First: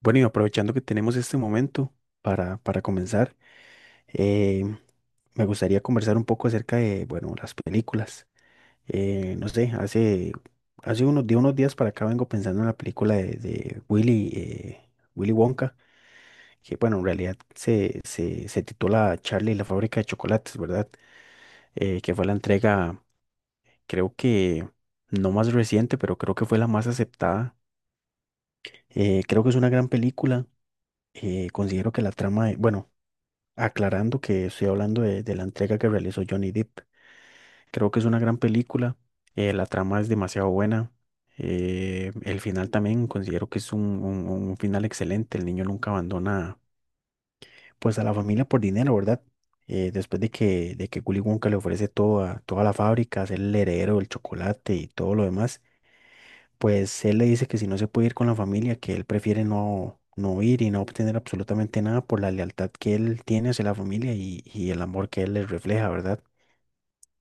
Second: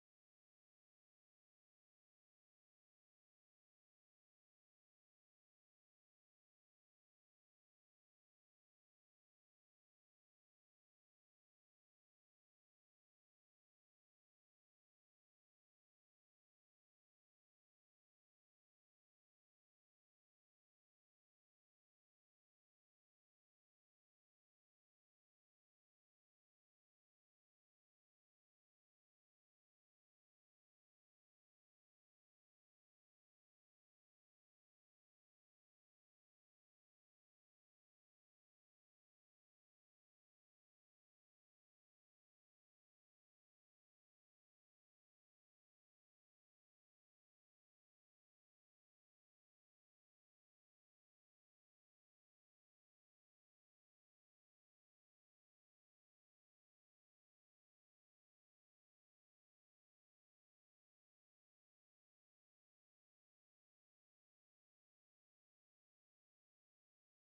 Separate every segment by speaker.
Speaker 1: Bueno, y aprovechando que tenemos este momento para comenzar, eh, me gustaría conversar un poco acerca de, bueno, las películas. No sé, hace, hace unos, de unos días para acá vengo pensando en la película de Willy, Willy Wonka, que bueno, en realidad se titula Charlie y la fábrica de chocolates, ¿verdad? Que fue la entrega, creo que no más reciente, pero creo que fue la más aceptada. Creo que es una gran película. Considero que la trama, bueno, aclarando que estoy hablando de la entrega que realizó Johnny Depp. Creo que es una gran película, la trama es demasiado buena, el final también considero que es un, un final excelente, el niño nunca abandona pues a la familia por dinero, ¿verdad? Después de que Willy Wonka le ofrece toda, toda la fábrica, ser el heredero del chocolate y todo lo demás pues él le dice que si no se puede ir con la familia, que él prefiere no, no ir y no obtener absolutamente nada por la lealtad que él tiene hacia la familia y el amor que él les refleja, ¿verdad?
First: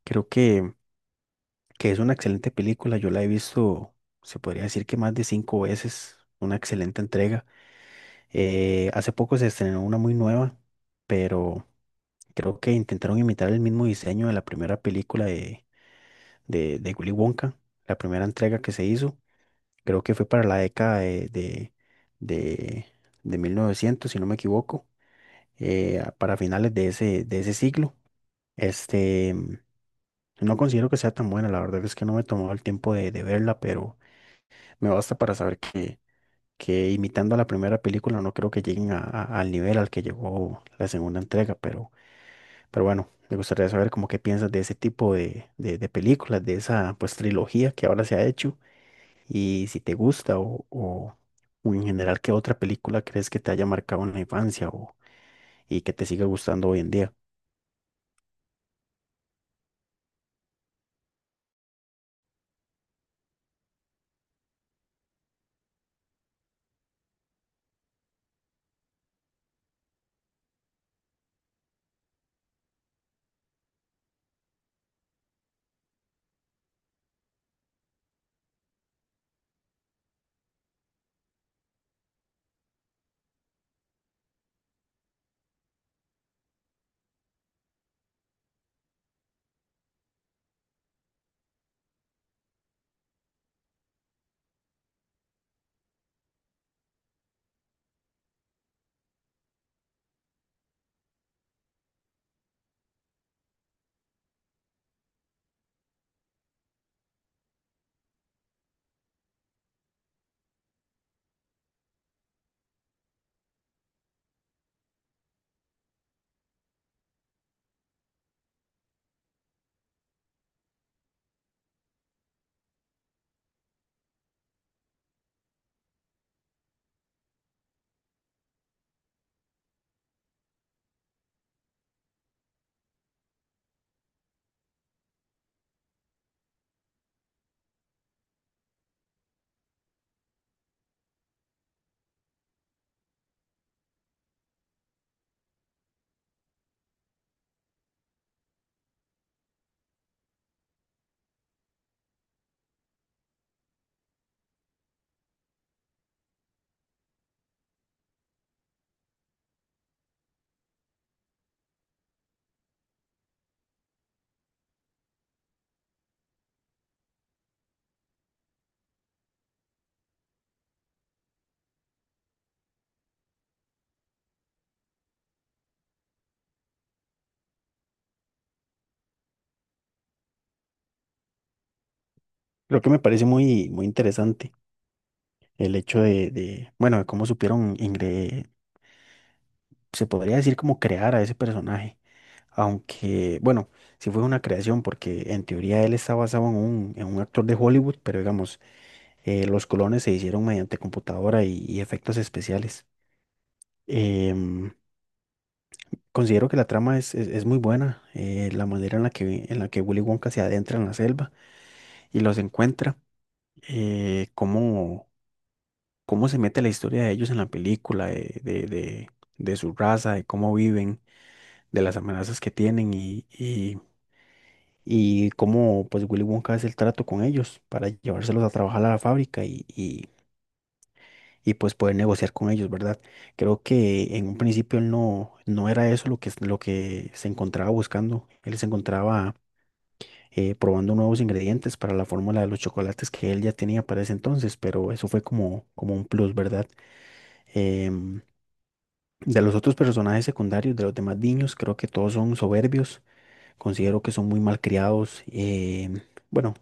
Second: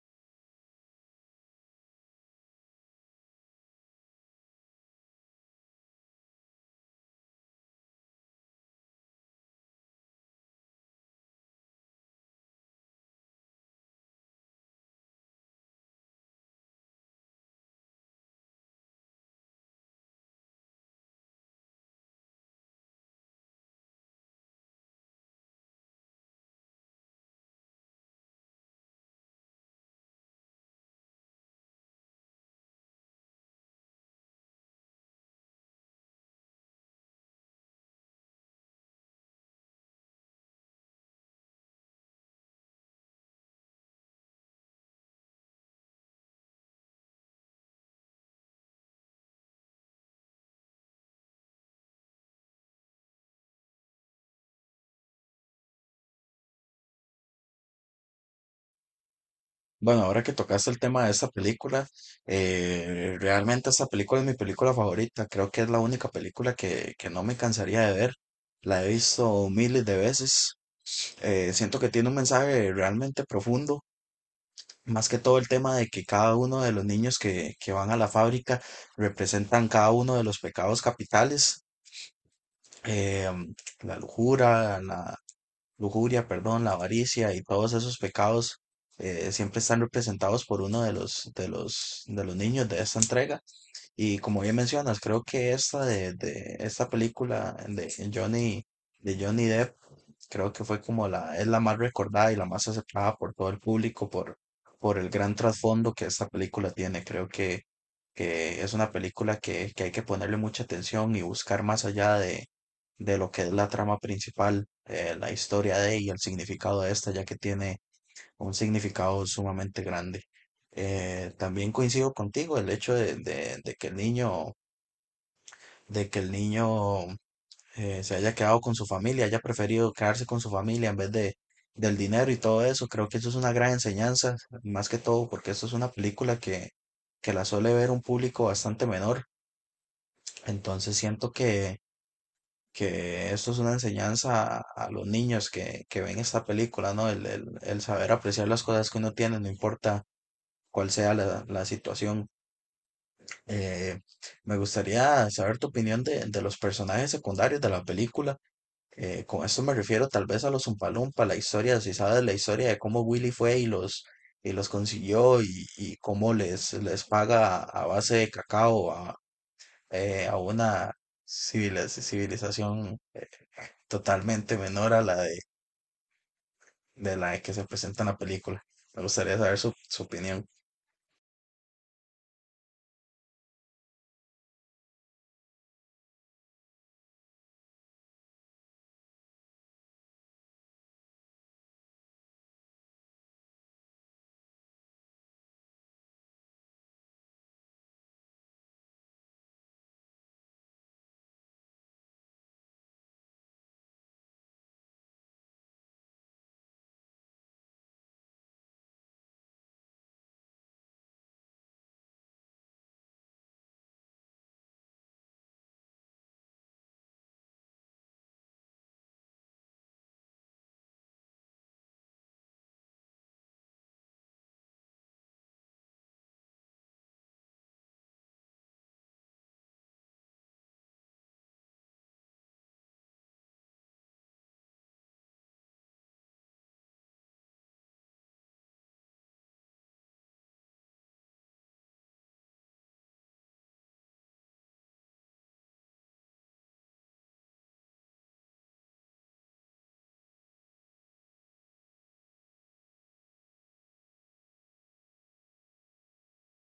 Speaker 1: Creo que es una excelente película, yo la he visto, se podría decir que más de 5 veces, una excelente entrega. Hace poco se estrenó una muy nueva, pero creo que intentaron imitar el mismo diseño de la primera película de, de Willy Wonka, la primera entrega que se hizo creo que fue para la década de, de, de 1900 si no me equivoco, para finales de ese siglo. Este, no considero que sea tan buena, la verdad es que no me he tomado el tiempo de verla, pero me basta para saber que imitando a la primera película no creo que lleguen al nivel al que llegó la segunda entrega, pero bueno, me gustaría saber como qué piensas de ese tipo de, de películas, de esa pues trilogía que ahora se ha hecho. Y si te gusta o, o en general, ¿qué otra película crees que te haya marcado en la infancia o, y que te siga gustando hoy en día?
Speaker 2: Bueno, ahora que tocaste el tema de esta película, realmente esta película es mi película favorita. Creo que es la única película que no me cansaría de ver. La he visto miles de veces. Siento que tiene un mensaje realmente profundo. Más que todo el tema de que cada uno de los niños que van a la fábrica representan cada uno de los pecados capitales. em, la lujuria, perdón, la avaricia y todos esos pecados siempre están representados por uno de los niños de esta entrega. Y como bien mencionas, creo que de esta película de de Johnny Depp, creo que fue como es la más recordada y la más aceptada por todo el público por el gran trasfondo que esta película tiene. Que es una película que hay que ponerle mucha atención y buscar más allá de lo que es la trama principal, la historia de y el significado de esta, ya que tiene un significado sumamente grande. También coincido contigo el hecho de que el niño se haya quedado con su familia, haya preferido quedarse con su familia en vez de del dinero y todo eso. Creo que eso es una gran enseñanza, más que todo porque esto es una película que la suele ver un público bastante menor. Entonces siento que esto es una enseñanza a los niños que ven esta película, ¿no? El saber apreciar las cosas que uno tiene, no importa cuál sea la situación. Eh, Me gustaría saber tu opinión de los personajes secundarios de la película. Con esto me refiero tal vez a los Umpalumpa, la historia, si sabes la historia de cómo Willy fue y los consiguió y cómo les paga a base de cacao a una civilización totalmente menor a de la que se presenta en la película. Me gustaría saber su opinión.
Speaker 1: Creo que me parece muy, muy interesante el hecho de, bueno, de cómo supieron, se podría decir como crear a ese personaje, aunque, bueno, sí fue una creación porque en teoría él está basado en un actor de Hollywood, pero digamos, los clones se hicieron mediante computadora y efectos especiales. Em, Considero que la trama es, es muy buena, la manera en la que Willy Wonka se adentra en la selva y los encuentra, eh, cómo, cómo se mete la historia de ellos en la película, de, de su raza, de cómo viven, de las amenazas que tienen y cómo pues Willy Wonka hace el trato con ellos para llevárselos a trabajar a la fábrica y pues poder negociar con ellos, ¿verdad? Creo que en un principio él no, no era eso lo que se encontraba buscando, él se encontraba probando nuevos ingredientes para la fórmula de los chocolates que él ya tenía para ese entonces, pero eso fue como, como un plus, ¿verdad? Em, de los otros personajes secundarios, de los demás niños, creo que todos son soberbios, considero que son muy malcriados, bueno,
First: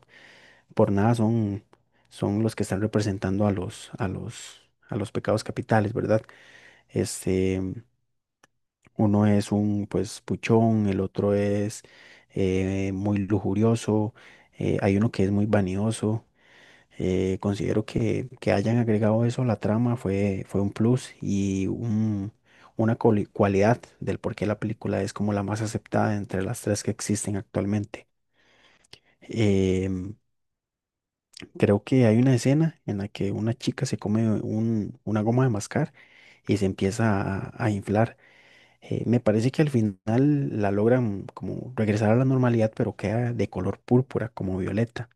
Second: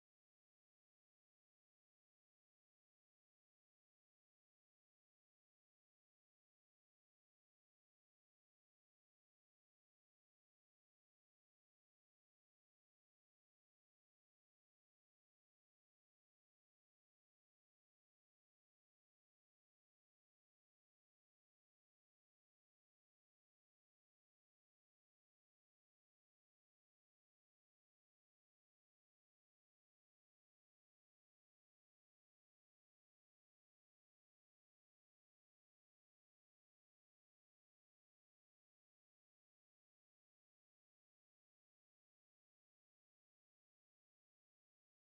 Speaker 1: por nada son, son los que están representando a los, a los pecados capitales, ¿verdad? Este, uno es un pues puchón, el otro es muy lujurioso, hay uno que es muy vanidoso. Considero que hayan agregado eso a la trama fue, fue un plus y una cualidad del por qué la película es como la más aceptada entre las tres que existen actualmente. Em, Creo que hay una escena en la que una chica se come una goma de mascar y se empieza a inflar. Me parece que al final la logran como regresar a la normalidad, pero queda de color púrpura, como violeta.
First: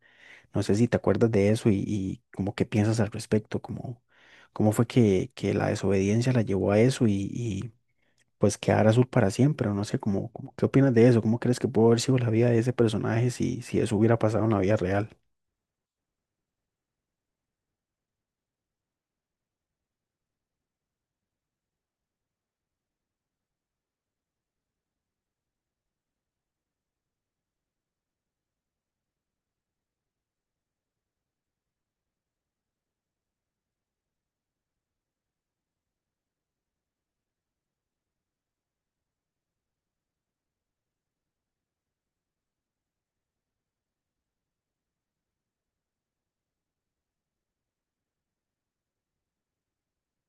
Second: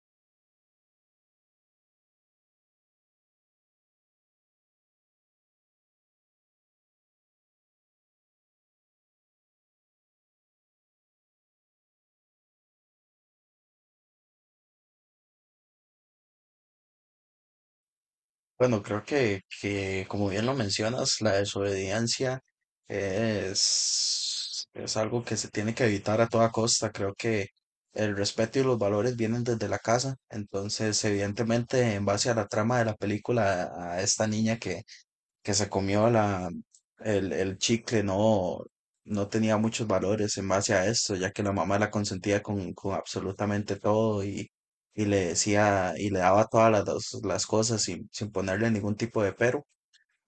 Speaker 1: No sé si te acuerdas de eso y como qué piensas al respecto, como cómo fue que la desobediencia la llevó a eso y pues quedar azul para siempre, o no sé, como, como qué opinas de eso, cómo crees que pudo haber sido la vida de ese personaje si, si eso hubiera pasado en la vida real.
Speaker 2: Bueno, creo que como bien lo mencionas, la desobediencia es algo que se tiene que evitar a toda costa. Creo que el respeto y los valores vienen desde la casa. Entonces, evidentemente, en base a la trama de la película, a esta niña que se comió el chicle no, no tenía muchos valores en base a esto, ya que la mamá la consentía con absolutamente todo y le decía y le daba todas las cosas sin ponerle ningún tipo de pero.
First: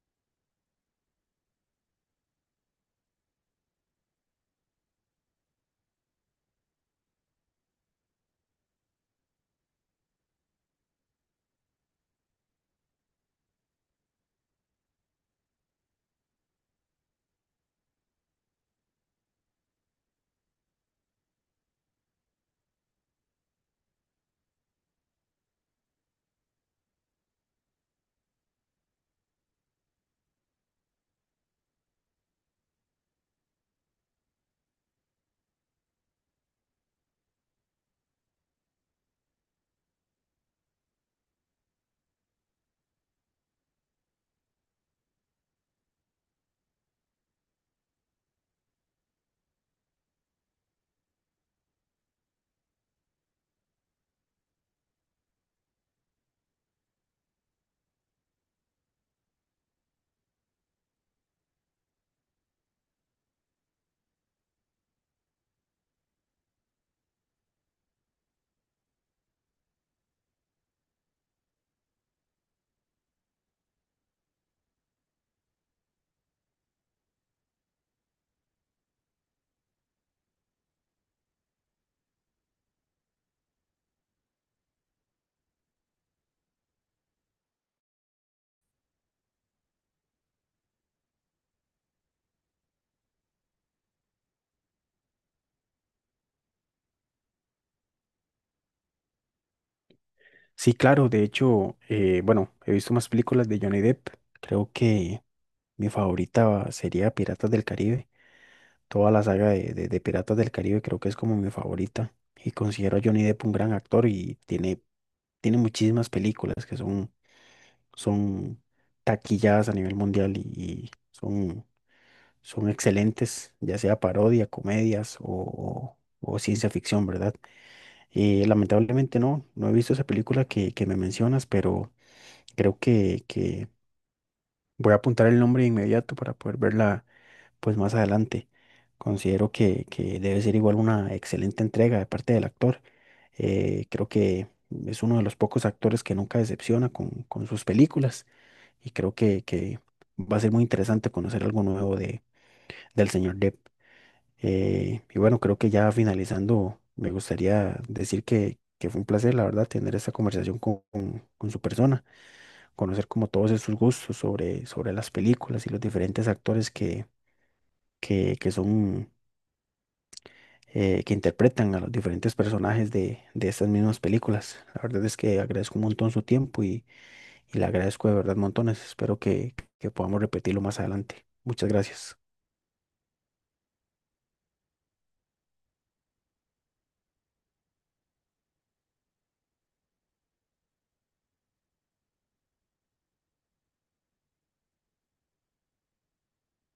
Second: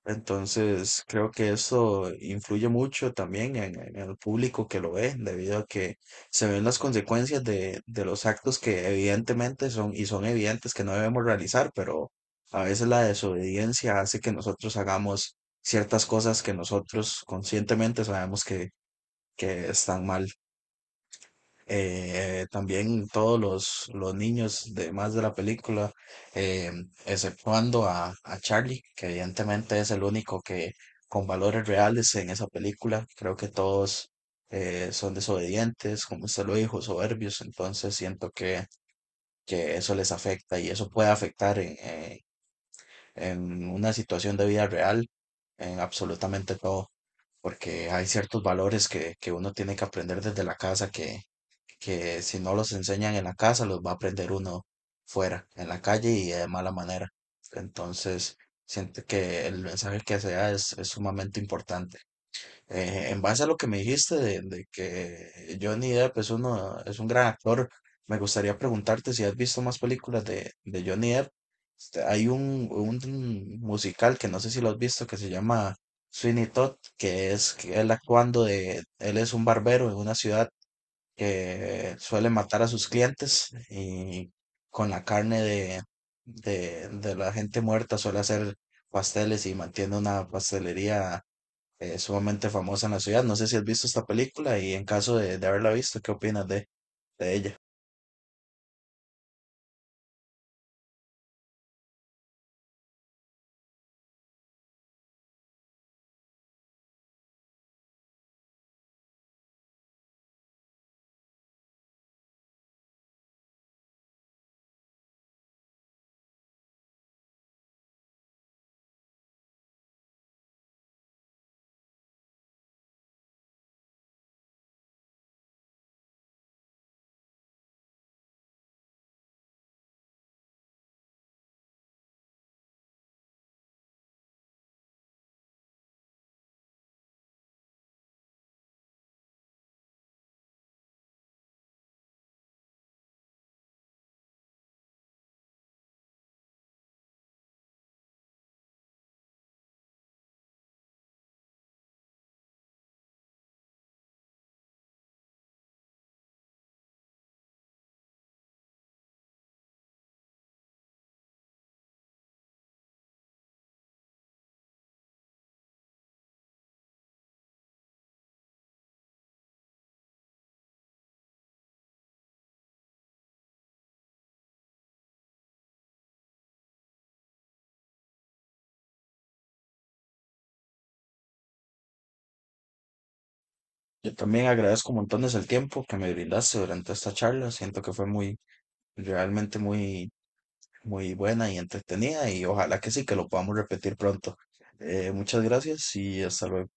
Speaker 2: Entonces, creo que eso influye mucho también en el público que lo ve, debido a que se ven las consecuencias de los actos que evidentemente son y son evidentes que no debemos realizar, pero a veces la desobediencia hace que nosotros hagamos ciertas cosas que nosotros conscientemente sabemos que están mal. También todos los niños demás de la película, eh, exceptuando a Charlie, que evidentemente es el único que con valores reales en esa película. Creo que todos son desobedientes, como usted lo dijo, soberbios, entonces siento que eso les afecta y eso puede afectar en una situación de vida real en absolutamente todo. Porque hay ciertos valores que uno tiene que aprender desde la casa, que si no los enseñan en la casa, los va a aprender uno fuera, en la calle y de mala manera. Entonces, siento que el mensaje que se da es sumamente importante. En base a lo que me dijiste de que Johnny Depp es uno, es un gran actor, me gustaría preguntarte si has visto más películas de Johnny Depp. Este, hay un musical que no sé si lo has visto que se llama Sweeney Todd, que es que él actuando de, él es un barbero en una ciudad que suele matar a sus clientes y con la carne de la gente muerta suele hacer pasteles y mantiene una pastelería sumamente famosa en la ciudad. No sé si has visto esta película y en caso de haberla visto, ¿qué opinas de ella?
Speaker 1: Sí, claro, de hecho, bueno, he visto más películas de Johnny Depp, creo que mi favorita sería Piratas del Caribe, toda la saga de Piratas del Caribe creo que es como mi favorita y considero a Johnny Depp un gran actor y tiene tiene muchísimas películas que son son taquilladas a nivel mundial y son, son excelentes, ya sea parodia, comedias o, o ciencia ficción, ¿verdad? Lamentablemente no, no he visto esa película que me mencionas, pero creo que voy a apuntar el nombre de inmediato para poder verla pues más adelante. Considero que debe ser igual una excelente entrega de parte del actor. Creo que es uno de los pocos actores que nunca decepciona con sus películas y creo que va a ser muy interesante conocer algo nuevo de, del señor Depp. Y bueno, creo que ya finalizando, me gustaría decir que fue un placer, la verdad, tener esta conversación con, con su persona, conocer como todos sus gustos sobre, sobre las películas y los diferentes actores que son que interpretan a los diferentes personajes de estas mismas películas. La verdad es que agradezco un montón su tiempo y le agradezco de verdad montones. Espero que podamos repetirlo más adelante. Muchas gracias.
Speaker 2: Yo también agradezco montones el tiempo que me brindaste durante esta charla. Siento que fue muy, realmente muy, muy buena y entretenida y ojalá que sí, que lo podamos repetir pronto. Muchas gracias y hasta luego.